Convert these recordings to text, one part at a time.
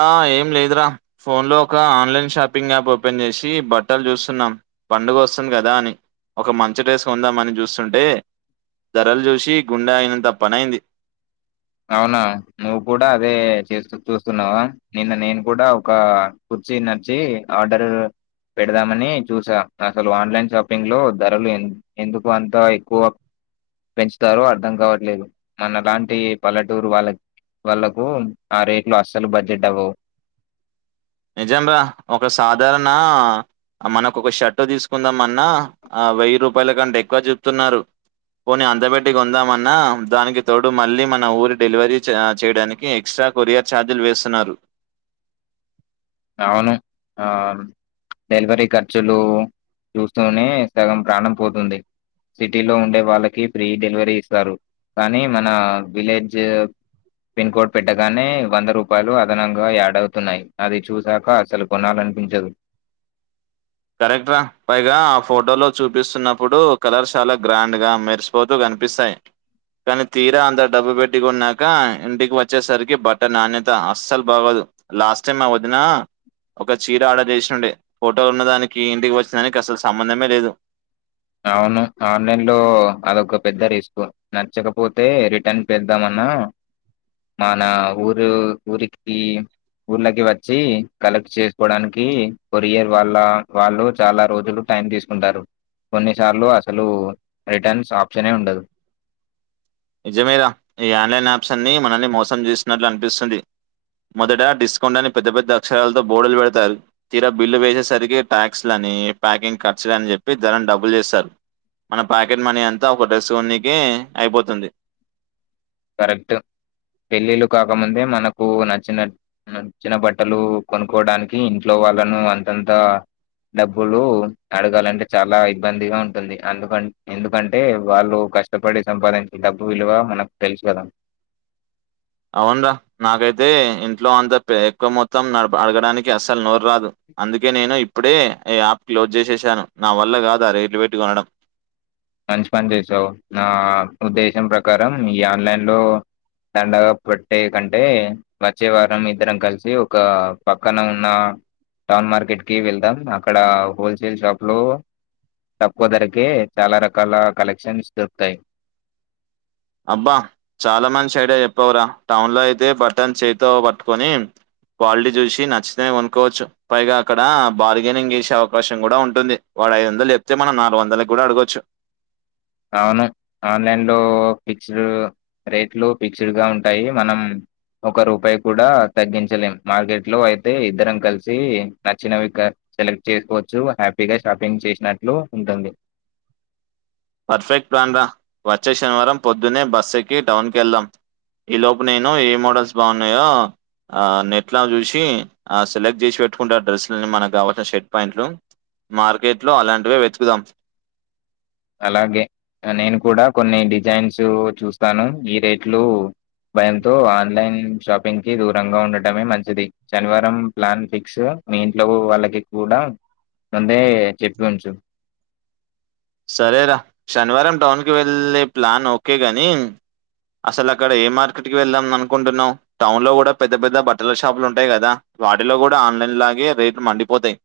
ఆ ఏం లేదురా ఫోన్లో ఒక ఆన్లైన్ షాపింగ్ యాప్ ఓపెన్ చేశి బట్టలు చూస్తున్నాం. పండుగ వస్తుంది కదా అని ఒక మంచి డ్రెస్సు కొందామని చూస్తుంటే ధరలు చూశి గుండె ఆగినంత పనయ్యింది. అవునా నువ్వు కూడా అదే చేస్త్ చూస్తున్నావా. నిన్న నేను కూడా ఒక కుర్చీ నచ్చి ఆర్డర్ పెడదామని చూసా అసలు ఆన్లైన్ షాపింగ్లో ధరలు ఎం ఎందుకు అంతా ఎక్కువ పెంచుతారో అర్థం కావట్లేదు, మన అలాంటి పల్లెటూరు వాళ్ళ వాళ్ళలకు ఆ రేట్లు అస్సలు బడ్జెట్ అవ్వవు. నిజం రా ఒక సాధారణ మనకు ఒక షర్ట్ తీసుకుందాం అన్న ఆ వెయ్యి రూపాయల కంటే ఎక్కువ చెప్తున్నారు పోని అంతబెట్టి కొందామన్నా దానికి తోడు మళ్ళీ మన ఊరి డెలివరీ చేయడానికి ఎక్స్ట్రా కొరియర్ ఛార్జీలు వేస్తున్నారు అవును ఆ డెలివరీ ఖర్చులు చూస్తూనే సగం ప్రాణం పోతుంది సిటీలో ఉండే వాళ్ళకి ఫ్రీ డెలివరీ ఇస్తారు కానీ మన విలేజ్ పిన్ కోడ్ పెట్టగానే వంద రూపాయలు అదనంగా యాడ్ అవుతున్నాయి అది చూ సాక అసలు కొనాలనిపించదు కరెక్టరా పైగా ఆ ఫోటో లో చూపిస్తున్నప్పుడు కలర్ చాలా గ్రాండ్ గా మెర్సు పోతూ కనిపిస్థాయి కానీ తీర అంత డబ్బు పెట్టి కొన్నాక ఇంటికి వచ్చేసరికి బట్ట నాణ్యత అస్సలు బాగోదు లాస్ట్ టైమ్ మా వదిన ఒక చీర ఆర్డర్ చేసుండే ఫోటో ఉన్నదానికి ఇంటికి వచ్చిన దానికి అసలు సంబంధమే లేదు అవును ఆన్లైన్ లో అదొక పెద్ద రిస్కు నచ్చకపోతే రిటర్న్ చేద్దామన్న మానా ఊరు ఊరికి ఊళ్ళకి వచ్చి కలెక్ట్ చేసుకోవడానికి కోరియర్ వాళ్ళ వాళ్ళు చాలా రోజులు టైం తీసుకుంటారు కొన్నిసార్లు అసలు రిటర్న్స్ ఆప్షనే ఉండదు నిజమేర ఈ ఆన్లైన్ యాప్స్ అన్ని మనల్ని మోసం చేసినట్లు అనిపిస్తుంది మొదట డిస్కౌంట్ అని పెద్ద పెద్ద అక్షరాలతో బోడులు పెడతారు తీర బిల్లు వేసేసరికి ట్యాక్స్ లని ప్యాకింగ్ ఖర్చు అని చెప్పి ధరం డబుల్ చేస్తారు మన ప్యాకెట్ మనీ అంత ఒక డ్రెస్ కోన్నికే అయిపోతుంది కరెక్ట్ పెళ్ళిళ్ళ కాకముందే మనకు నచ్చిన నచ్చిన బట్టలు కొనుక్కోడానికి ఇంట్లో వాళ్ళను అంతంతా డబ్బులు అడగాలంటే చాల ఇబ్బందిగా ఉంటుంది అందుక ఎందుకంటే వాళ్ళు కష్ట కష్టపడి సంపాదించే డబ్బు విలువ మనకు తెలుసు కదా అవునురా నాకైతే ఇంట్లో అంత ఎక్కువ మొత్తం అడగడానికి అస్సలు నోరు రాదు అందుకే నేను ఇప్పుడే ఈ యాప్ క్లోజ్ చేసేసాను నా వల్ల కాదు ఆ రేట్లు పెట్టి కొనడం మంచి పని చేసావు నా ఉద్దేశం ప్రకారం ఈ ఆన్లైన్ లో దండగ పట్టే కంటే వచ్చే వారం ఇద్దరం కలిసి ఒక పక్కన ఉన్న టౌన్ మార్కెట్ కి వెళ్దాం అక్కడ హోల్సేల్ షాప్ లో తక్కువ ధరకే చాలా రకాల కలెక్క్షన్స్ దొరుకుతాయి అబ్బ చాలా మంచి సైడ చెప్పవురా టౌన్ లో అయితే బట్టన్ చేతో పట్టుకొని [unintelligible] చూసి నచ్చితేనే కొనుక్కోవచ్చు పైగా అక్కడ బార్గెనింగ్ చేసే అవకాశం కూడా ఉంటుంది వాడు ఐదు వందలు చెప్తే మనం నాలుగు వందలకి కూడ అడగొచ్చు ఆవును ఆన్లైన్ లో ఫిక్స్డ్ రేట్లు ఫిక్స్డ్ గా ఉంటాయి మనం ఒక రూపాయి కూడ తగ్గించలేం మార్కెట్లో అయితే ఇద్దరం కలిసి నచ్చినవి సెలెక్ట్ చేసుకోవచ్చు హ్యాపీగా షాపింగ్ చేసినట్లు ఉంటుంది పర్ఫెక్ట్ ప్లాన్రా వచ్చే శనివారం పొద్దునే బస్ ఎక్కి టౌన్కి వెళ్దాం ఈ లోపు నేను ఏ మోడల్స్ బాగున్నాయో ఆ నెట్లా చూసి ఆ సెలెక్ట్ చేసి పెట్టుకుంట ఆ డ్రెస్సులని మనకు కావాల్సిన షర్ట్ ప్యాంట్లు మార్కెట్ లో అలాంటివే వెతుకుదాం అలాగే నేను కూడ కొన్ని డిజైన్స్ చూస్తాను ఈ రేట్లు భయంతో ఆన్లైన్ షాపింగ్ కి దూరంగా ఉండటమే మంచిది శనివారం ప్లాన్ ఫిక్స్ మీ ఇంట్లో వాళ్ళకి కూడా ముందే చెప్పి ఉంచు సరేరా శనివారం టౌన్ కి వెళ్ళే ప్లాన్ ఓకే గాని అసలు అక్కడ ఏ మార్కెట్కి వెళ్దాం అనుకుంటున్నావు టౌన్ లో కూడా పెద్ద పెద్ద బట్టల షాపులు ఉంటాయి కదా వాటిలో కూడా ఆన్లైన్ లాగే రేట్లు మండిపోతాయి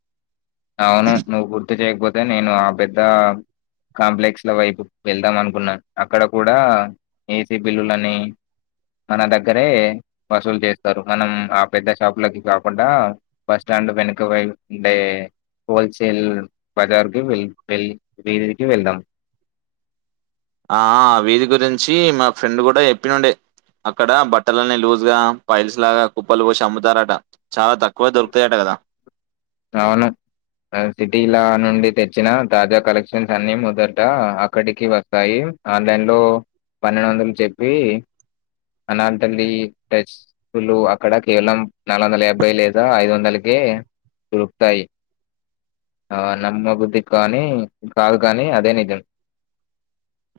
అవును నువ్వు గుర్తు చేయకపోతే నేను ఆ పెద్ద కాంప్లెక్స్ లో వైపు వెళ్దాం అనుకున్నాను అక్కడ కూడా ఏసీ బిల్లులని మన దగ్గరే వసూలు చేస్తారు మనం ఆ పెద్ద షాపులకి కాకుండా బస్టాండ్ వెనుకవైపుండే హోల్సేల్ బజార్ ది వెల్ వే వీధికి వెళ్దాం ఆ వీధి గురించి మా ఫ్రెండ్ కూడా చెప్పినండే అక్కడ బట్టలన్నీ లూజ్ గా పైల్స్ లాగా కుప్పలు పోసి అమ్ముతారట చాలా తక్కువ దొరుకుతాయట కదా అవును సిటీలా నుండి తెచ్చిన తాజా కలెక్షన్స్ అన్ని మొదట అక్కడికి వస్తాయి ఆన్లైన్ లో పన్నెండు వందలు చెప్పి అలాంటండి ప్రైస్ షులు అక్కడ కేవలం నాలుగు వందల యాబ్బై లేదా ఐదు వందలకే దొరుకుతాయి ఆ నమ్మబద్ది కానీ కాదు కానీ అదే నిజం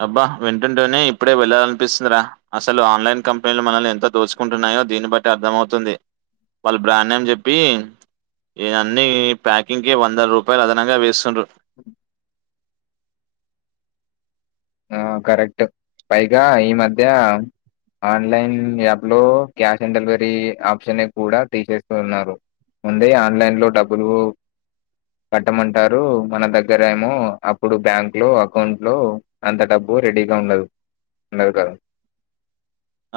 అబ్బా వింటుంటేనే ఇప్పుడే వెళ్ళాలినిపిస్తుందిరా అసలు ఆన్లైన్ కంపెనీలు మనల్ని ఎంత దోచుకుంటున్నాయో దీన్ని బట్టి అర్థమవుతుంది వాళ్ళు బ్రాండ్ నేమ్ జెప్పి ఇగ అన్ని ప్యాకింగ్ కి వంద రూపాయలు అదనంగా వేస్తుండ్రు అ [inaudible] ఆ కరెక్ట్ పైగా ఈ మధ్య ఆన్లైన్ యాప్ లో క్యాష్ ఆన్ డెలివరీ ఆప్షన్ కూడా తీసేస్తున్నారు ఉంది ఆన్లైన్ లో డబ్బులు కట్టమంటారు మన దగ్గర ఏమో అప్పుడు బ్యాంక్ లో అకౌంట్ లో అంత డబ్బు రెడీగా ఉండదు ఉండదు కదా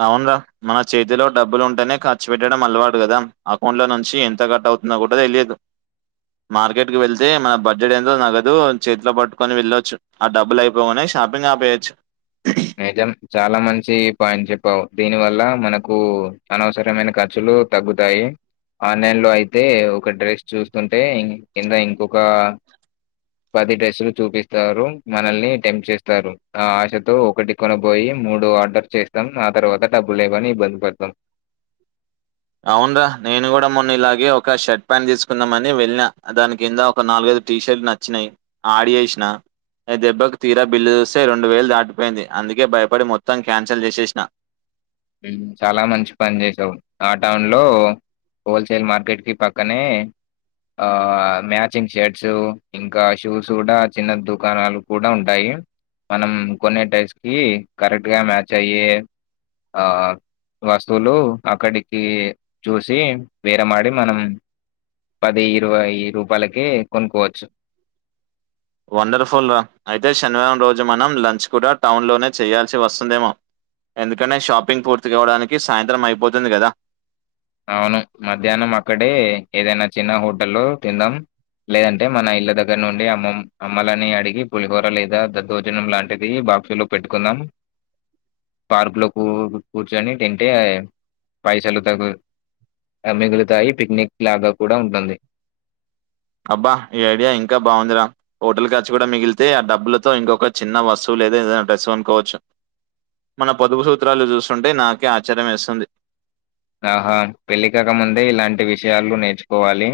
అవును రా మన చేతిలో డబ్బులు ఉంటేనే ఖర్చు పెట్టడం అలవాటు గదా అకౌంట్ లో నుంచి ఎంత కట్ అవు నాగూడ తెలియదు మార్కెట్ కి వెళ్తే మన బడ్జెట్ ఎంతో నగదు చేతిలో పట్టుకొని వెళ్ళొచ్చు ఆ డబ్బులు అయిపోగానే షాపింగ్ ఆపేయేచ్చు నిజం చాలా మంచి పాయింట్ చెప్పావు దీని వల్ల మనకు అనవసరమైన ఖర్చులు తగ్గుతాయి ఆన్లైన్ లో అయితే ఒక డ్రెస్ చూస్తుంటే కింద ఇంకొక పది డ్రెస్సులు చూపిస్తారు మనల్ని టెంప్ట్ చేస్తారు ఆ ఆశతో ఒకటి కొన బోయి మూడు ఆర్డర్ చేస్తాం ఆ తర్వాత డబ్బులు లేవని ఇబ్బంది పడతాం అవును రా నేను గూడా మొన్న ఇలాగే ఒక షర్ట్ ప్యాంట్ తీసుకుందామని వెళ్ళిన దాని కింద ఒక నాలుగైదు టీ షర్ట్ నచ్చినయి ఆడ్ జేసిన అ దెబ్బకు తీరా బిల్లు జూస్తే రెండు వేలు దాటిపోయింది అందుకే భయపడి మొత్తం క్యాన్సల్ జేసేసిన ఉమ్ చాలా మంచి పని జేసావు ఆ టౌన్ లో హోల్సేల్ మార్కెట్ కి పక్కనే ఆ మ్యాచింగ్ షర్ట్స్ ఇంకా షూస్ గూడా చిన్న దుకాణాలు కూడా ఉంటాయి మనం కొన్ని టైర్స్ కి కరెక్ట్ గా మ్యాచ్ అయ్యె ఆ వస్తువులు అక్కడికి చూసి బేరమాడి మనం పది ఇరవై రూపాయలకే కొనుక్కోవచ్చు వండర్ఫుల్ రా అయితే శనివారం రోజు మనం లంచ్ కూడా టౌన్ లోనే చేయాల్సి వస్తుందేమో ఎందుకంటే షాపింగ్ పూర్తి కావడానికి సాయంత్రం అయిపోతుంది గదా అవును మధ్యాహ్నం అక్కడే ఏదైనా చిన్న హోటల్ లో తిందాం లేదంటే మన ఇళ్ళ దగ్గర నుండి అమ్మ అమ్మలని అడిగి పులిహోర లేదా దద్దోజనం లాంటిది బాక్సులు పెట్టుకుందాం పార్క్ లో కూ కూర్చొని తింటే పైసలు తగు మిగులుతాయి పిక్నిక్ లాగా కూడా ఉంటుంది అబ్బా ఈ ఐడియా ఇంకా బాగుందిరా హోటల్ ఖర్చు గూడా మిగిలితే ఆ డబ్బులతో ఇంకొక చిన్న వస్తువు లేదా ఏదైనా డ్రస్సు కొనుకోవచ్చు మన పొదుపు సూత్రాలు జూస్తుంటే నాకే ఆశ్చర్యం వేస్తుంది ఆహా పెళ్ళికాక ముందే ఇలాంటి విషయాలు నేర్చుకోవాలి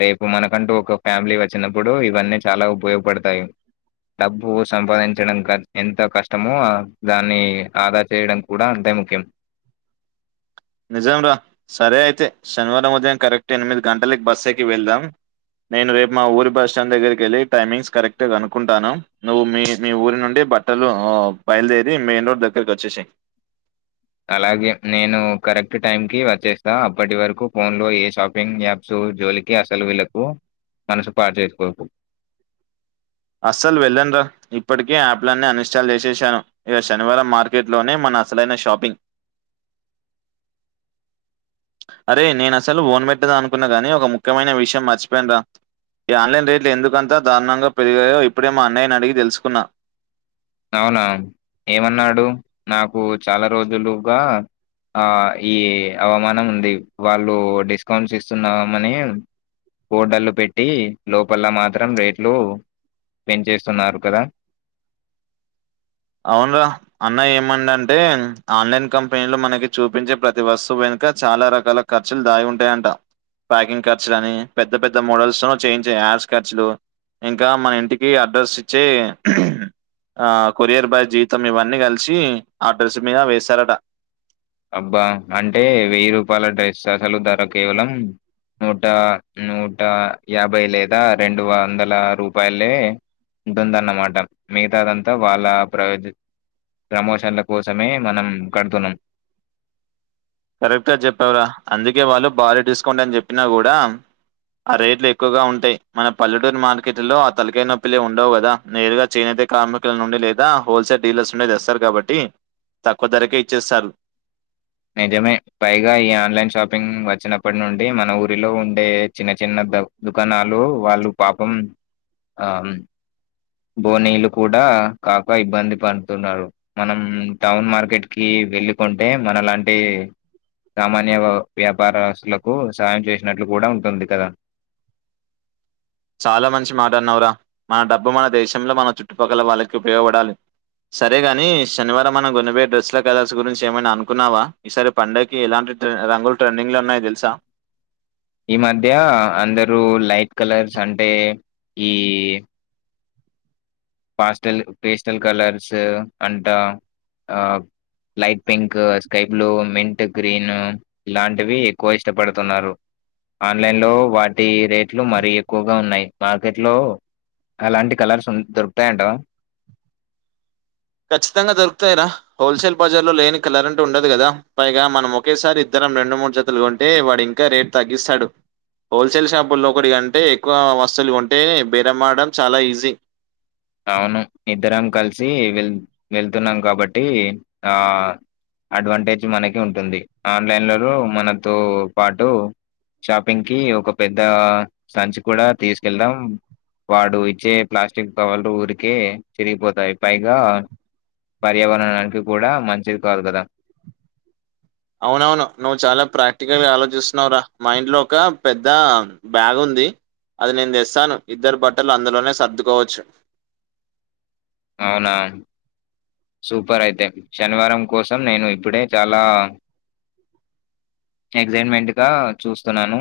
రేపు మనకంటూ ఒక ఫ్యామిలీ వచ్చినప్పుడు ఇవన్నీ చాలా ఉపయోగపడతాయి డబ్బు సంపాదించడం ఎంత కష్టమో దాన్ని ఆదా చేయడం కూడా అంతే ముఖ్యం నిజం రా సరే అయితే శనివారం ఉదయం కరెక్ట్ ఎనిమిది గంటలకి బస్ ఎక్కి వెళ్దాం నేను రేపు మా ఊరి బస్ స్టాండ్ దగ్గరికి వెళ్ళి టైమింగ్స్ కరెక్ట్ కనుకుంటాను నువ్వు మీ ఊరు నుండి బ ట్టలు ఓ బయలుదేరి మెయిన్ రోడ్ దగ్గరకి వచ్చేసి అలాగే నేను కరెక్ట్ టైం కి వచ్చేస్తా అప్పటి వరకు ఫోన్ లో ఏ షాపింగ్ యాప్ సు జోలికి అసలు వెళ్ళకు మనసు పాడు చేసుకో అస్సలు వెళ్ళన్ రా ఇప్పటికి యాప్లన్నీ అన్ ఇన్స్టాల్ జేసేసాను ఇక శనివారం మార్కెట్ లోనే మన అసలైన షాపింగ్ అరే నేను అసలు వోన్ పెట్టదా అనుకున్నా గాని ఒక ముఖ్యమైన విషయం మర్చిపోయినరా ఈ ఆన్లైన్ రేట్లు ఎందుకంతా దారుణంగా పెరిగాయో ఇప్పుడే మా అన్నయ్యని అడిగి తెలుసుకున్నా అవునా ఏమన్నాడు నాకు చాలా రోజులుగా ఆ ఈ అవమానం ఉంది వాళ్ళు డిస్కౌంట్స్ ఇస్తున్నామని కోడళ్లు పెట్టి లోపల మాత్రం రేట్లు పెంచేస్తున్నారు కదా అవున్రా అన్నయ్య ఏమన్ అంటే ఆన్లైన్ కంపెనీ లో మనకి చూపించే ప్రతి వస్తువు వెనుక చాలా రకాల ఖర్చులు దాగి ఉంటాయంట ప్యాకింగ్ ఖర్చులు అని పెద్ద పెద్ద మోడల్స్ తో చేంచే యాడ్స్ ఖర్చులు ఇంకా మన ఇంటికి అడ్రస్ ఇచ్చి ఆ కొరియర్ బాయ్ జీతం ఇవన్నీ కలిసి ఆ అడ్రస్ మీద వేేశారట అబ్బా అంటే వెయ్యి రూపాయల డ్రెస్ అసలు ధర కేవలం నూట నూట యాభై లేదా రెండు వందల రూపాయలే ఉంటుందన్నమాట మిగతాదంతా వాళ్ళ ప్రయోజ ప్రమోషన్ల కోసమే మనం కడుతున్నాం కరెక్ట్గా చెప్పవరా అందుకే వాళ్ళు బారి డిస్కౌంట్ అని చెప్పినా కూడా ఆ రేట్లు ఎక్కువగా ఉంటాయి మన పల్లెటూరు మార్కెట్ లో ఆ తలకాయి నొప్పిలే ఉండవు కదా నేరుగా చేనైతే కార్మికుల నుండి లేదా హోల్సేల్ డీలర్స్ నుండే తెస్తారు కాబట్టి తక్కువ ధరకే ఇచ్చేస్తారు నిజమే పైగా ఈ ఆన్లైన్ షాపింగ్ వచ్చినప్పటి నుండి మన ఊరిలో ఉండే చిన్న చిన్న దవ్ దుకాణాలు వాళ్ళు పాపం ఆ బోనీలు కూడా కాక ఇబ్బంది పడుతున్నారు మనం టౌన్ మార్కెట్ కి వెళ్ళకుంటే మన లాంటి సామాన్య వ్యాపారస్తులకు సహాయం చేసినట్లు కూడా ఉంటుంది కదా చాలా మంచి మాట అన్నవరా మన డబ్బు మన దేశంలో మన చుట్టుపక్కల వాళ్ళకి ఉపయోగపడాలి సరే గాని శనివారం మనం గొనబోయే డ్రెస్సుల కలర్స్ గురించి ఏమైనా అనుకున్నావా ఈసారి పండగకి ఎలాంటి రంగులు ట్రెండింగ్ లో ఉన్నాయి తెలుసా ఈ మధ్య అందరూ లైట్ కలర్స్ అంటే ఈ పాస్టల్ పేస్టల్ కలర్స్ అంటా ఆ light pink sky blue mint green ఇలాంటివి ఎక్కువ ఇష్టపడుతున్నారు ఆన్లైన్ లో వాటి రేట్లు మరీ ఎక్కువగా ఉన్నాయి మార్కెట్ లో అలాంటి కలర్స్ దొరుకుతాయంటవా ఖచ్చితంగా దొరుకుతాయిరా హోల్సేల్ బజార్ లో లేని కలర్ అంటు ఉండదు కదా పైగా మనం ఒకేసారి ఇద్దరం రెండు మూడు జతులు కొంటే వాడి ఇంకా రేట్ తగిస్తాడు హోల్సేల్ షాపుల్లో ఒకటి కంటే ఎక్కువ వస్తువులు కొంటేనే బేరంమాడడం చాలా ఈజీ అవును ఇద్దరం కలిసి వెళ్తున్నాం కాబట్టి ఆ అడ్వాంటేజ్ మనకి ఉంటుంది ఆన్లైన్లలో మనతో పాటు షాపింగ్ కి ఒక పెద్ద సంచి కూడా తీసుకెళ్దాం వాడు ఇచ్చే ప్లాస్టిక్ కవర్లు ఉరికే చిరిగిపోతాయి పైగా పర్యావరణానికి కూడా మంచిది కాదు కదా అవునవును నువ్వు చాలా ప్రాక్టికల్ గా ఆలోచిస్తున్నావురా మాఇంట్లో ఒక పెద్ద బ్యాగ్ ఉంది అది నేను తెస్తాను ఇద్దరు బట్టలు అందులోనే సర్దుకోవచ్చు అవునా సూపర్ అయితే శనివారం కోసం నేను ఇప్పుడే చాలా ఎక్సైట్మెంట్ గా చూస్తున్నాను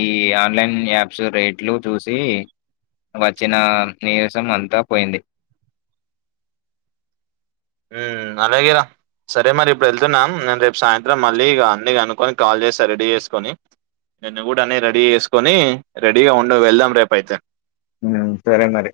ఈ ఆన్లైన్ యాప్స్ రేట్లు చూసి వచ్చిన నీరసం అంతా పోయింది హ్మ్ అలాగెరా సరే మరి ఇప్పుడు వెళ్తున్నాం నేను రేపు సాయంత్రం మళ్ళీ ఇక అన్ని కనుకొని కాల్ చేస్తా రెడీ చేసుకొని నేన్న కూడా అని రెడీ చేసుకొని రెడీగా ఉండు వెళ్దాం రేపు అయితే హ్మ్ సరే మరి